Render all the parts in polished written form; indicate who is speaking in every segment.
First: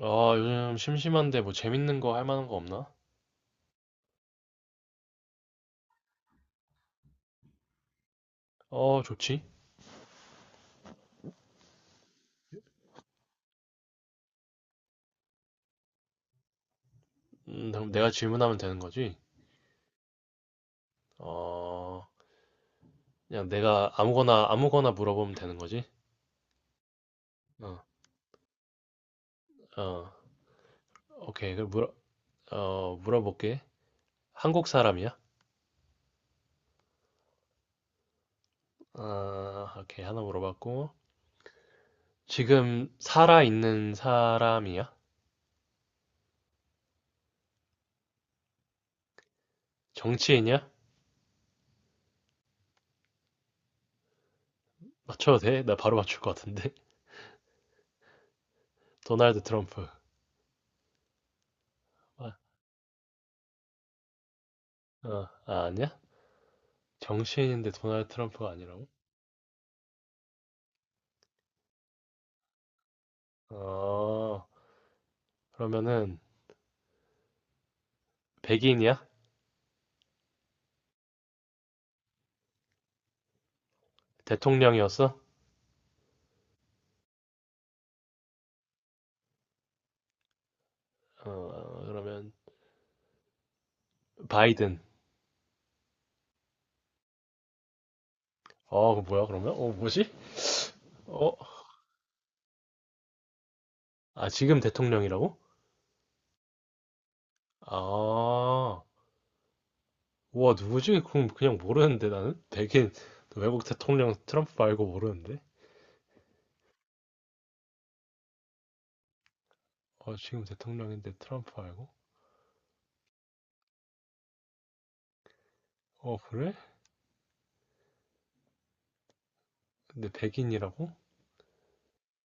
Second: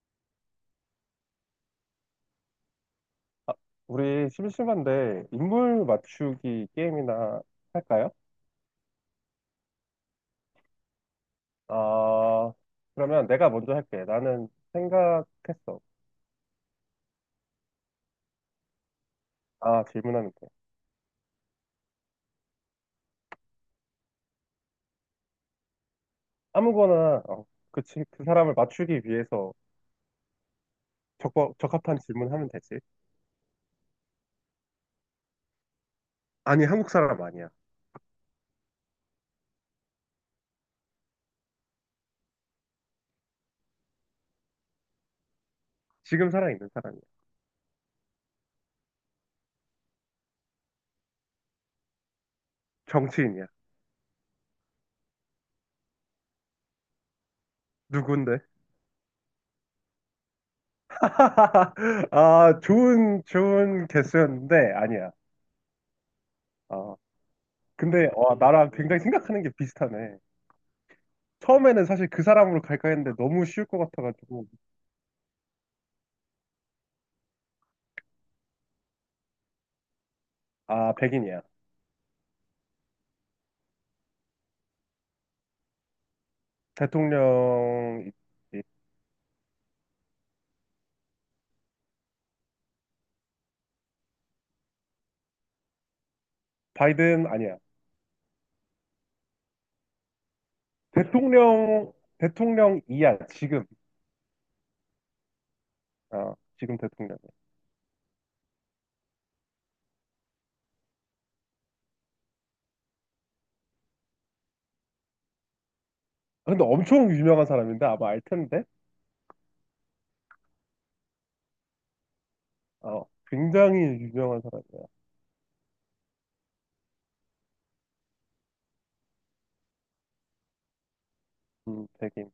Speaker 1: 아, 요즘 심심한데 뭐 재밌는 거 할 만한 거 없나?
Speaker 2: 우리 심심한데 인물 맞추기 게임이나 할까요?
Speaker 1: 어, 좋지.
Speaker 2: 아, 그러면 내가 먼저 할게. 나는 생각했어.
Speaker 1: 그럼 내가 질문하면 되는 거지?
Speaker 2: 질문하면 돼.
Speaker 1: 어, 그냥 내가 아무거나 물어보면 되는 거지?
Speaker 2: 아무거나,
Speaker 1: 어,
Speaker 2: 그 사람을 맞추기 위해서
Speaker 1: 어,
Speaker 2: 적,
Speaker 1: 오케이.
Speaker 2: 적합한 질문하면 되지.
Speaker 1: 어, 물어볼게. 한국 사람이야?
Speaker 2: 아니, 한국 사람 아니야.
Speaker 1: 아, 오케이. 하나 물어봤고. 지금 살아있는 사람이야?
Speaker 2: 지금 살아있는 사람이야.
Speaker 1: 정치인이야?
Speaker 2: 정치인이야.
Speaker 1: 맞춰도 돼? 나 바로 맞출 것 같은데.
Speaker 2: 누군데?
Speaker 1: 도널드 트럼프. 아,
Speaker 2: 좋은, 좋은 개수였는데, 아니야.
Speaker 1: 아, 아니야?
Speaker 2: 아,
Speaker 1: 정치인인데 도널드
Speaker 2: 근데, 와,
Speaker 1: 트럼프가
Speaker 2: 나랑
Speaker 1: 아니라고?
Speaker 2: 굉장히 생각하는 게 비슷하네. 처음에는 사실 그 사람으로 갈까 했는데 너무 쉬울 것
Speaker 1: 어,
Speaker 2: 같아가지고.
Speaker 1: 그러면은, 백인이야?
Speaker 2: 아, 백인이야.
Speaker 1: 대통령이었어?
Speaker 2: 대통령, 이- 이-
Speaker 1: 어, 그러면 바이든.
Speaker 2: 바이든 아니야.
Speaker 1: 어, 그 뭐야 그러면? 어, 뭐지? 어,
Speaker 2: 대통령, 대통령이야, 지금.
Speaker 1: 아 지금 대통령이라고?
Speaker 2: 어, 지금 대통령이야.
Speaker 1: 아, 우와 누구지? 그럼 그냥 모르는데 나는 백인 외국 대통령 트럼프 말고 모르는데?
Speaker 2: 아, 근데 엄청 유명한 사람인데 아마 알 텐데?
Speaker 1: 어, 지금 대통령인데 트럼프 알고?
Speaker 2: 어, 굉장히 유명한 사람이야.
Speaker 1: 어, 그래? 근데 백인이라고?
Speaker 2: 백인.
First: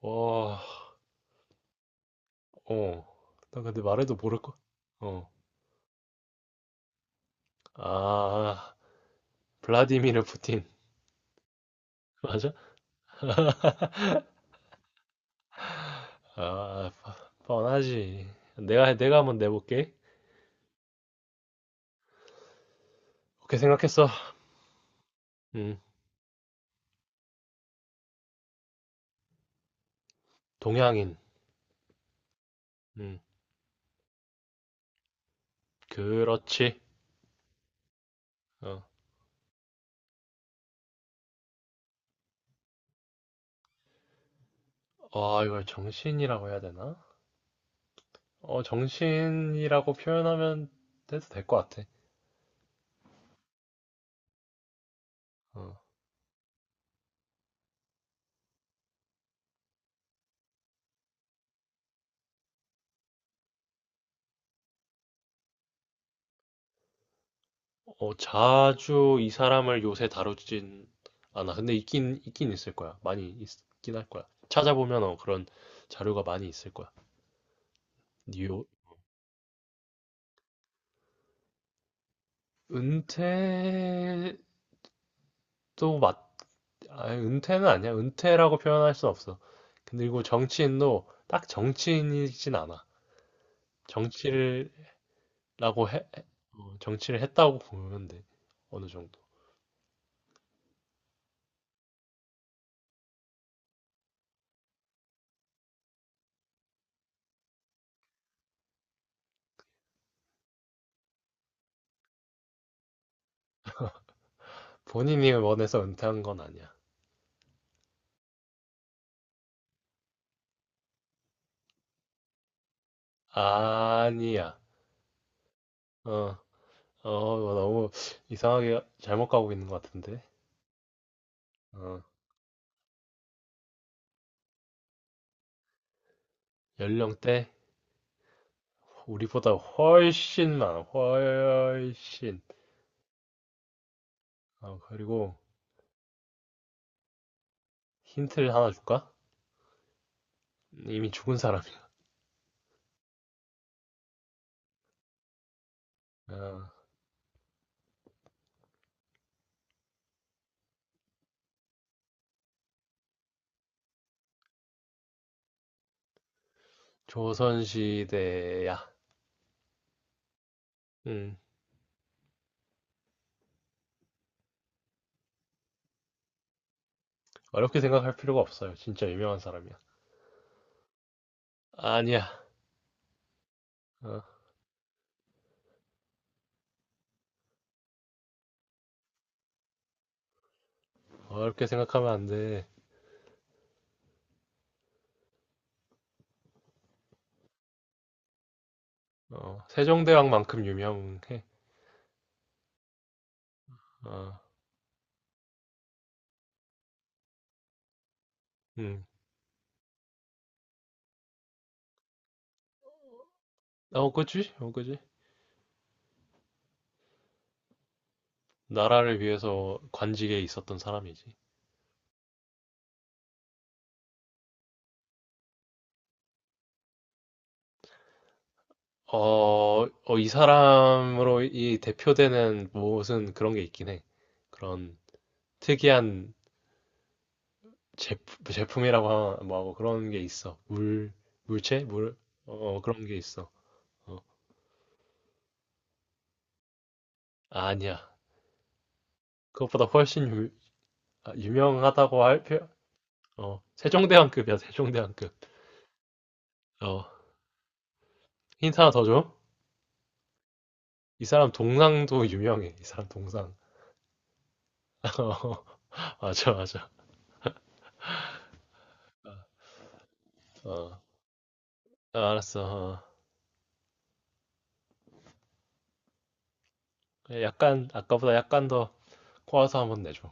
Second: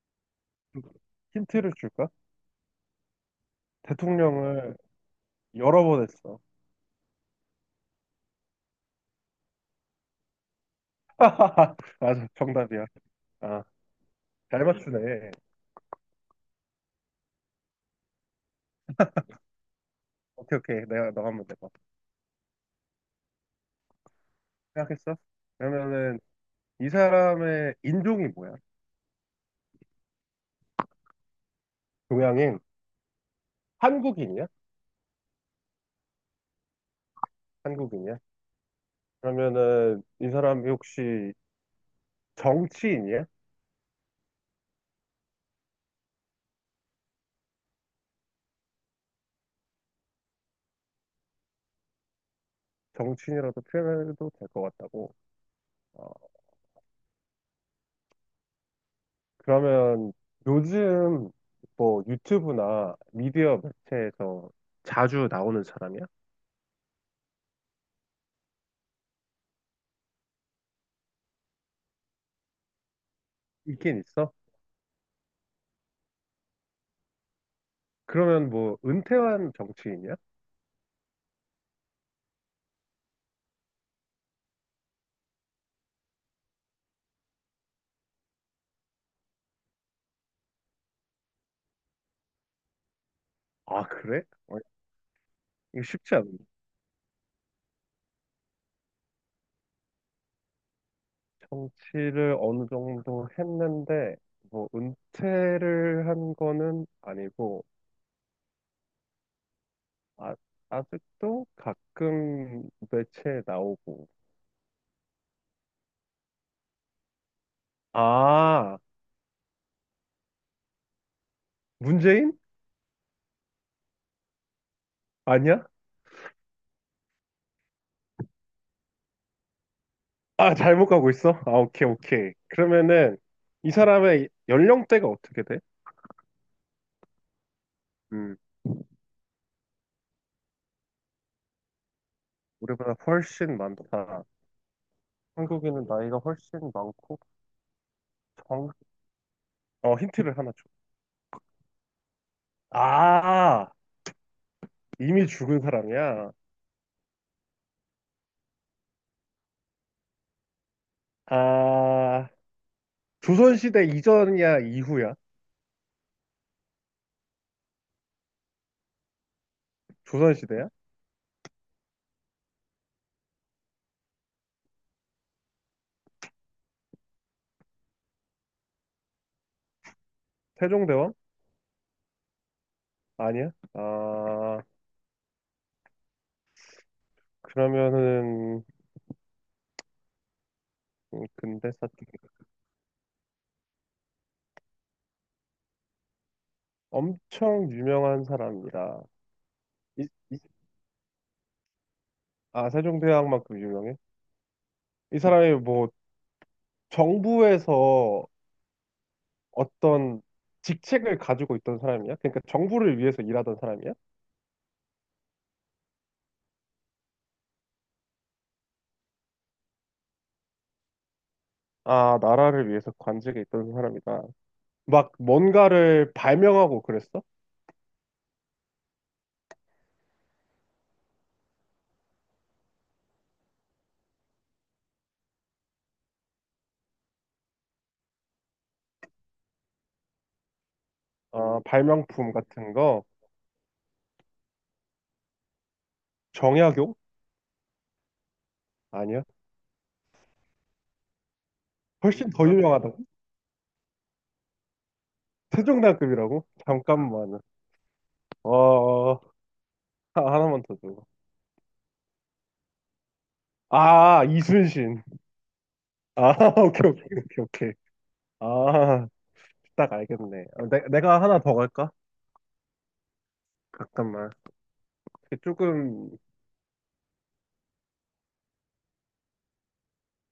Speaker 1: 와,
Speaker 2: 힌트를 줄까?
Speaker 1: 어, 나 근데 말해도 모를 거.
Speaker 2: 대통령을
Speaker 1: 어,
Speaker 2: 여러 번 했어.
Speaker 1: 아, 블라디미르 푸틴
Speaker 2: 맞아,
Speaker 1: 맞아?
Speaker 2: 정답이야. 아, 잘 맞추네.
Speaker 1: 아, 뻔하지. 내가 한번 내볼게.
Speaker 2: 오케이, 오케이. 내가 너 한번 내봐.
Speaker 1: 그렇게 생각했어.
Speaker 2: 생각했어?
Speaker 1: 음,
Speaker 2: 그러면은 이 사람의 인종이 뭐야?
Speaker 1: 동양인.
Speaker 2: 동양인?
Speaker 1: 음,
Speaker 2: 한국인이야?
Speaker 1: 그렇지.
Speaker 2: 한국인이야?
Speaker 1: 어,
Speaker 2: 그러면은 이 사람이 혹시 정치인이야?
Speaker 1: 와, 이걸 정신이라고 해야 되나? 어, 정신이라고 표현하면 돼도 될 것 같아.
Speaker 2: 정치인이라도 표현해도 될 것 같다고.
Speaker 1: 어,
Speaker 2: 어, 그러면 요즘 뭐 유튜브나 미디어 매체에서 자주 나오는 사람이야?
Speaker 1: 자주 이 사람을 요새 다루진 않아. 근데 있긴 있을 거야. 많이 있긴
Speaker 2: 있긴
Speaker 1: 할 거야.
Speaker 2: 있어?
Speaker 1: 찾아보면 어, 그런 자료가 많이 있을 거야.
Speaker 2: 그러면
Speaker 1: 뉴,
Speaker 2: 뭐 은퇴한 정치인이야?
Speaker 1: 은퇴도 맞, 아, 은퇴는 아니야. 은퇴라고 표현할 순 없어. 근데 이거 정치인도 딱 정치인이진 않아.
Speaker 2: 아, 그래? 어,
Speaker 1: 정치라고
Speaker 2: 이거
Speaker 1: 해,
Speaker 2: 쉽지 않은데.
Speaker 1: 어, 정치를 했다고 보면 돼. 어느 정도.
Speaker 2: 정치를 어느 정도 했는데 뭐 은퇴를 한 거는 아니고 아, 아직도 가끔 매체에 나오고
Speaker 1: 본인이 원해서 은퇴한 건 아니야.
Speaker 2: 아, 문재인?
Speaker 1: 아니야.
Speaker 2: 아니야?
Speaker 1: 어, 어, 뭐 너무 이상하게 잘못 가고 있는 것 같은데.
Speaker 2: 아, 잘못 가고 있어? 아, 오케이,
Speaker 1: 어,
Speaker 2: 오케이. 그러면은, 이 사람의 연령대가 어떻게 돼?
Speaker 1: 연령대
Speaker 2: 음,
Speaker 1: 우리보다 훨씬 많아. 훨씬.
Speaker 2: 우리보다 훨씬 많다.
Speaker 1: 어, 그리고
Speaker 2: 한국인은 나이가 훨씬 많고,
Speaker 1: 힌트를 하나
Speaker 2: 정,
Speaker 1: 줄까?
Speaker 2: 어, 힌트를 하나 줘.
Speaker 1: 이미 죽은 사람이야.
Speaker 2: 아, 이미 죽은 사람이야.
Speaker 1: 어,
Speaker 2: 아, 조선시대 이전이야, 이후야?
Speaker 1: 조선시대야.
Speaker 2: 조선시대야?
Speaker 1: 음, 어렵게 생각할 필요가 없어요. 진짜 유명한 사람이야.
Speaker 2: 세종대왕?
Speaker 1: 아니야.
Speaker 2: 아니야?
Speaker 1: 어,
Speaker 2: 그러면은,
Speaker 1: 어렵게
Speaker 2: 근대 사투리.
Speaker 1: 생각하면 안 돼.
Speaker 2: 엄청 유명한 사람이라.
Speaker 1: 어,
Speaker 2: 이, 이
Speaker 1: 세종대왕만큼 유명해.
Speaker 2: 아, 세종대왕만큼 유명해?
Speaker 1: 어,
Speaker 2: 이 사람이 뭐 정부에서
Speaker 1: 음.
Speaker 2: 어떤 직책을 가지고 있던 사람이야? 그러니까 정부를 위해서 일하던 사람이야?
Speaker 1: 어, 그지? 어, 그지? 나라를 위해서 관직에 있었던 사람이지.
Speaker 2: 아, 나라를 위해서 관직에 있던 사람이다. 막 뭔가를 발명하고 그랬어?
Speaker 1: 어, 이 사람으로 이 대표되는 무엇은 그런 게 있긴 해. 그런 특이한 제품이라고 뭐 하고 그런 게 있어.
Speaker 2: 아,
Speaker 1: 물체?
Speaker 2: 발명품 같은
Speaker 1: 어, 어, 그런
Speaker 2: 거?
Speaker 1: 게 있어. 어,
Speaker 2: 정약용?
Speaker 1: 아니야.
Speaker 2: 아니야.
Speaker 1: 그것보다 훨씬 유, 아, 유명하다고
Speaker 2: 훨씬
Speaker 1: 할
Speaker 2: 더 유명하다고?
Speaker 1: 어, 세종대왕급이야, 세종대왕급.
Speaker 2: 세종대왕급이라고?
Speaker 1: 어,
Speaker 2: 잠깐만.
Speaker 1: 힌트 하나 더
Speaker 2: 어, 하-
Speaker 1: 줘.
Speaker 2: 하나만 더 줘.
Speaker 1: 이 사람 동상도 유명해. 이 사람 동상.
Speaker 2: 아, 이순신.
Speaker 1: 어,
Speaker 2: 아,
Speaker 1: 맞아, 맞아.
Speaker 2: 오케이, 오케이, 오케이, 오케이. 아, 딱 알겠네. 어,
Speaker 1: 어,
Speaker 2: 내가 하나 더 갈까?
Speaker 1: 아, 알았어.
Speaker 2: 잠깐만. 이게 조금
Speaker 1: 어. 약간 아까보다 약간 더 꼬아서 한번 내줘.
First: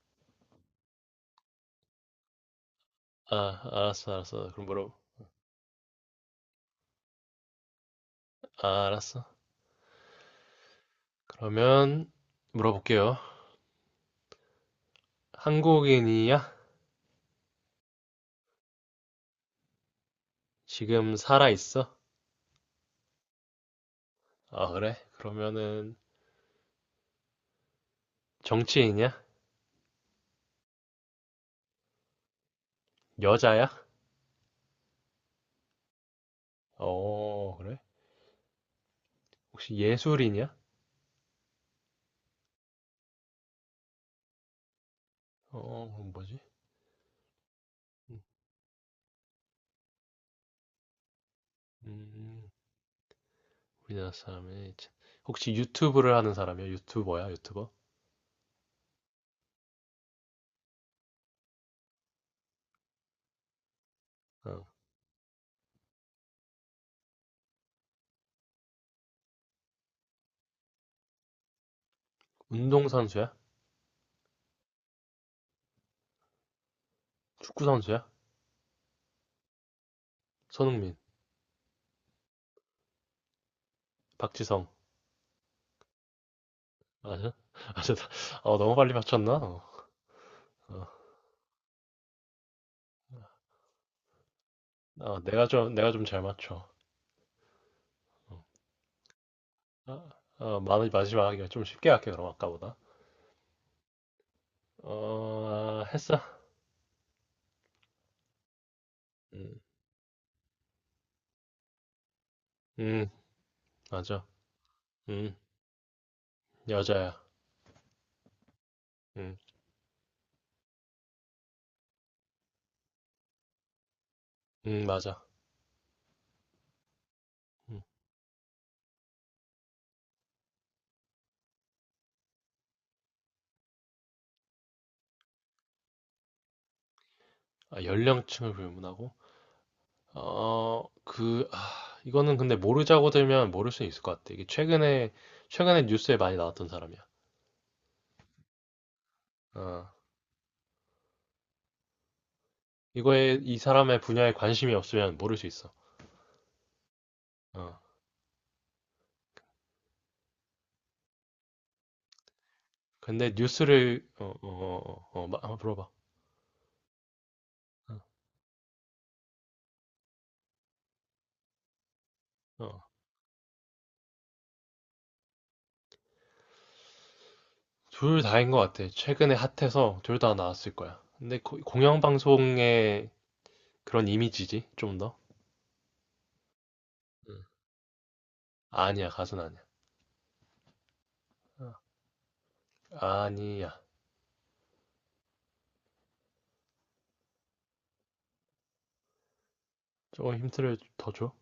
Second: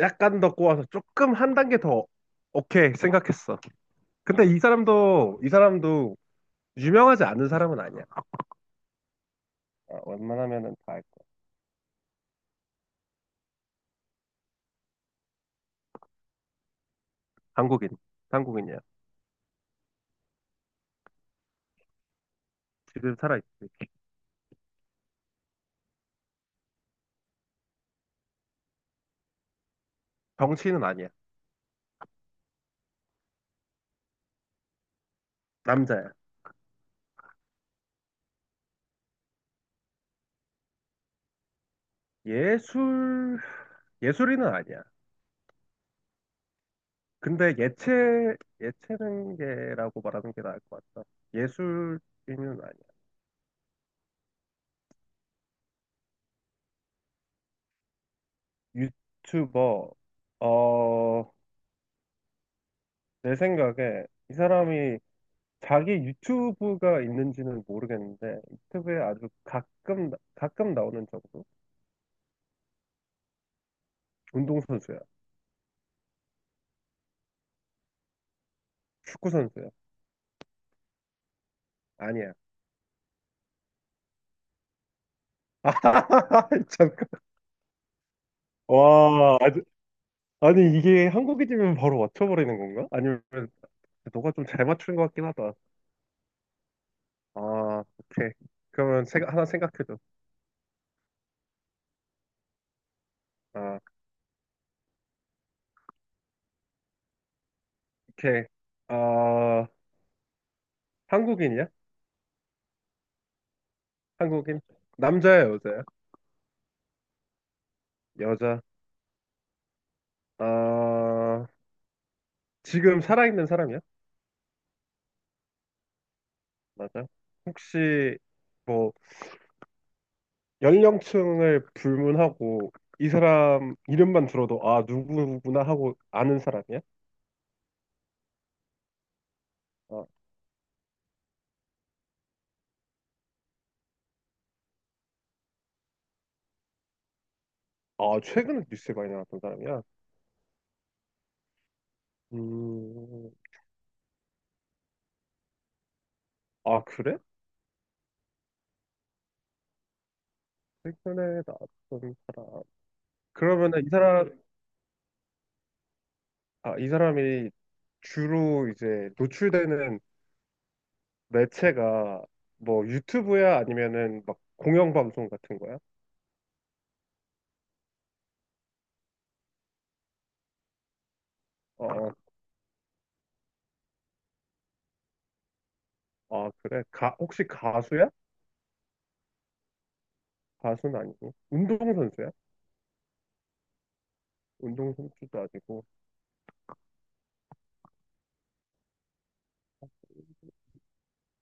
Speaker 2: 약간 더 꼬아서 조금 한 단계 더 오케이 생각했어.
Speaker 1: 아,
Speaker 2: 근데
Speaker 1: 알았어.
Speaker 2: 이
Speaker 1: 그럼 물어.
Speaker 2: 사람도 이 사람도 유명하지 않은 사람은 아니야.
Speaker 1: 아, 알았어.
Speaker 2: 아, 웬만하면은 다 알 거야.
Speaker 1: 그러면 물어볼게요. 한국인이야?
Speaker 2: 한국인. 한국인이야.
Speaker 1: 지금 살아 있어?
Speaker 2: 지금 살아있지.
Speaker 1: 아, 그래? 그러면은 정치인이야?
Speaker 2: 정치인은 아니야.
Speaker 1: 여자야?
Speaker 2: 남자야.
Speaker 1: 어, 그래? 혹시 예술인이야?
Speaker 2: 예술 예술인은 아니야.
Speaker 1: 어, 그럼 뭐지?
Speaker 2: 근데
Speaker 1: 음,
Speaker 2: 예체 예체능계라고 말하는 게 나을 것 같다. 예술인은
Speaker 1: 음,
Speaker 2: 아니야.
Speaker 1: 우리나라 사람이 혹시 유튜브를 하는 사람이야? 유튜버야? 유튜버?
Speaker 2: 유튜버. 어, 내 생각에 이
Speaker 1: 어,
Speaker 2: 사람이 자기 유튜브가 있는지는 모르겠는데 유튜브에 아주 가끔 나오는 정도?
Speaker 1: 운동 선수야?
Speaker 2: 운동선수야.
Speaker 1: 축구 선수야?
Speaker 2: 축구선수야.
Speaker 1: 손흥민,
Speaker 2: 아니야.
Speaker 1: 박지성.
Speaker 2: 아, 잠깐.
Speaker 1: 맞아? 맞아. 어, 너무 빨리 맞췄나?
Speaker 2: 와,
Speaker 1: 어,
Speaker 2: 아주- 아니
Speaker 1: 어.
Speaker 2: 이게 한국인이면 바로 맞춰버리는 건가? 아니면 너가 좀 잘 맞추는 것
Speaker 1: 어,
Speaker 2: 같긴 하다.
Speaker 1: 내가 좀 잘 맞춰.
Speaker 2: 아, 오케이.
Speaker 1: 어,
Speaker 2: 그러면 하나 생각해줘.
Speaker 1: 아, 마지막이야. 좀 쉽게 할게, 그럼 아까보다.
Speaker 2: 아,
Speaker 1: 어, 했어?
Speaker 2: 오케이.
Speaker 1: 음,
Speaker 2: 아, 한국인이야?
Speaker 1: 음, 맞아.
Speaker 2: 한국인?
Speaker 1: 음,
Speaker 2: 남자야, 여자야?
Speaker 1: 여자야.
Speaker 2: 여자.
Speaker 1: 음,
Speaker 2: 아, 지금 살아있는 사람이야?
Speaker 1: 맞아.
Speaker 2: 맞아.
Speaker 1: 음.
Speaker 2: 혹시 뭐 연령층을 불문하고 이 사람 이름만 들어도 아 누구구나 하고 아는 사람이야?
Speaker 1: 아, 연령층을 불문하고?
Speaker 2: 아,
Speaker 1: 아, 이거는 근데 모르자고 들면 모를 수 있을 것 같아. 최근에 뉴스에 많이 나왔던 사람이야.
Speaker 2: 아 최근에 뉴스에 많이 나왔던 사람이야?
Speaker 1: 어.
Speaker 2: 음,
Speaker 1: 이거에 이 사람의 분야에 관심이 없으면 모를 수 있어.
Speaker 2: 아 그래?
Speaker 1: 어.
Speaker 2: 최근에 나왔던 사람.
Speaker 1: 근데
Speaker 2: 그러면은 이
Speaker 1: 뉴스를
Speaker 2: 사람,
Speaker 1: 한번 물어봐.
Speaker 2: 아, 이 사람이
Speaker 1: 어.
Speaker 2: 주로 이제 노출되는 매체가 뭐
Speaker 1: 어.
Speaker 2: 유튜브야 아니면은 막 공영방송 같은 거야?
Speaker 1: 둘 다인 것 같아. 최근에 핫해서 둘 다 나왔을 거야. 근데
Speaker 2: 어, 어,
Speaker 1: 공영방송의 그런 이미지지, 좀 더.
Speaker 2: 아 그래?
Speaker 1: 음.
Speaker 2: 혹시 가수야?
Speaker 1: 아니야, 가수는 아니야.
Speaker 2: 가수는 아니고
Speaker 1: 어.
Speaker 2: 운동선수야?
Speaker 1: 아니야.
Speaker 2: 운동 선수도 아니고.
Speaker 1: 조금 힌트를 더 줘.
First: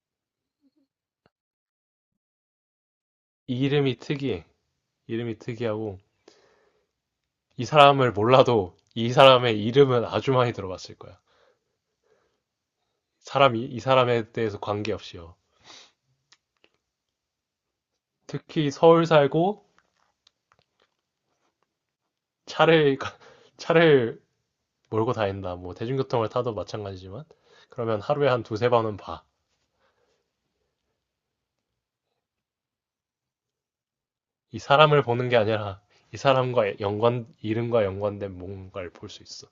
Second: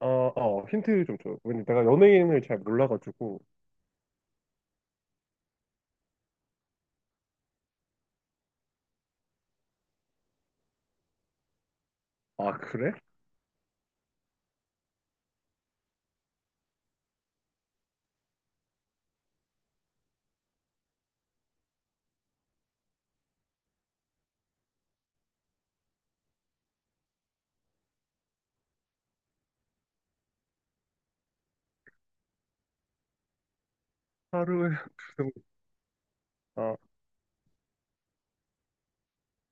Speaker 2: 아, 어, 힌트 좀 줘요. 왜냐 내가 연예인을 잘 몰라가지고.
Speaker 1: 이름이 특이해. 이름이 특이하고 이 사람을 몰라도 이 사람의 이름은 아주 많이 들어봤을 거야.
Speaker 2: 아, 그래?
Speaker 1: 사람이 이 사람에 대해서 관계없이요. 특히 서울 살고 차를 차를 몰고 다닌다. 뭐 대중교통을 타도 마찬가지지만 그러면 하루에 한 두세 번은 봐. 이
Speaker 2: 하루에
Speaker 1: 사람을
Speaker 2: 두
Speaker 1: 보는
Speaker 2: 명.
Speaker 1: 게 아니라 이
Speaker 2: 아,
Speaker 1: 사람과 연관 이름과 연관된 뭔가를 볼 수 있어.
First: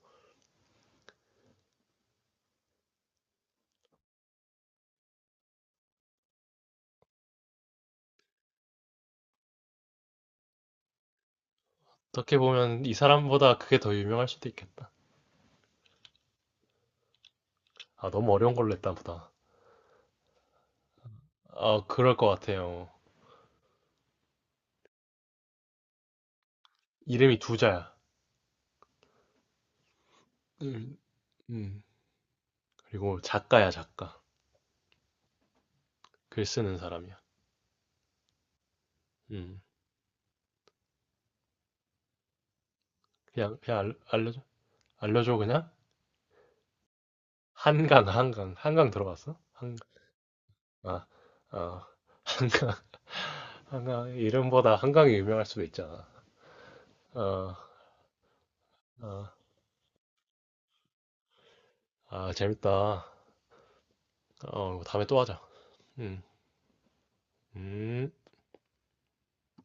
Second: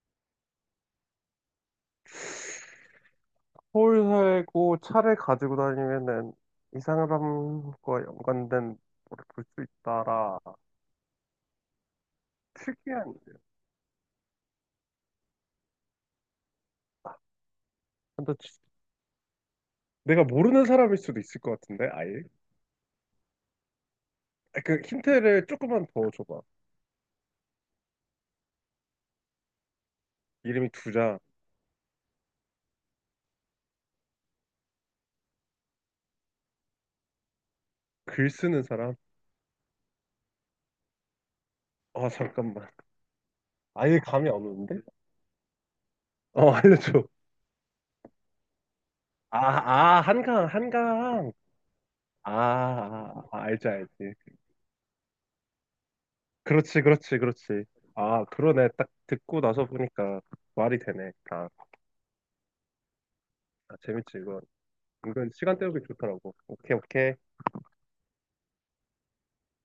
Speaker 2: 서울 살고 차를 가지고 다니면은 이 사람과 연관된 거를 볼 수 있다라.
Speaker 1: 어떻게 보면 이
Speaker 2: 특이한. 일이에요.
Speaker 1: 사람보다 그게 더 유명할 수도 있겠다. 아, 너무
Speaker 2: 근데 지-
Speaker 1: 어려운 걸로 했다 보다.
Speaker 2: 내가 모르는 사람일 수도 있을 것
Speaker 1: 아,
Speaker 2: 같은데, 아예?
Speaker 1: 그럴 것 같아요.
Speaker 2: 아, 그 힌트를 조금만 더 줘봐.
Speaker 1: 이름이 두 자야.
Speaker 2: 이름이
Speaker 1: 음,
Speaker 2: 두자.
Speaker 1: 음. 그리고 작가야, 작가. 글 쓰는 사람이야.
Speaker 2: 글 쓰는 사람?
Speaker 1: 음.
Speaker 2: 아, 잠깐만.
Speaker 1: 그냥
Speaker 2: 아예 감이 안
Speaker 1: 알려줘.
Speaker 2: 오는데?
Speaker 1: 알려줘 그냥.
Speaker 2: 어, 알려줘.
Speaker 1: 한강, 한강. 한강 들어봤어?
Speaker 2: 아,
Speaker 1: 한강
Speaker 2: 아, 한강,
Speaker 1: 아,
Speaker 2: 한강.
Speaker 1: 아,
Speaker 2: 아,
Speaker 1: 한강,
Speaker 2: 아, 아, 알지, 알지.
Speaker 1: 한강, 이름보다 한강이 유명할 수도 있잖아.
Speaker 2: 그렇지, 그렇지,
Speaker 1: 어,
Speaker 2: 그렇지. 아, 그러네. 딱
Speaker 1: 어,
Speaker 2: 듣고 나서 보니까 말이 되네. 아,
Speaker 1: 아, 재밌다.
Speaker 2: 아, 재밌지, 이건.
Speaker 1: 어, 다음에 또
Speaker 2: 은근
Speaker 1: 하자.
Speaker 2: 시간 때우기
Speaker 1: 음,
Speaker 2: 좋더라고. 오케이, 오케이.
Speaker 1: 음.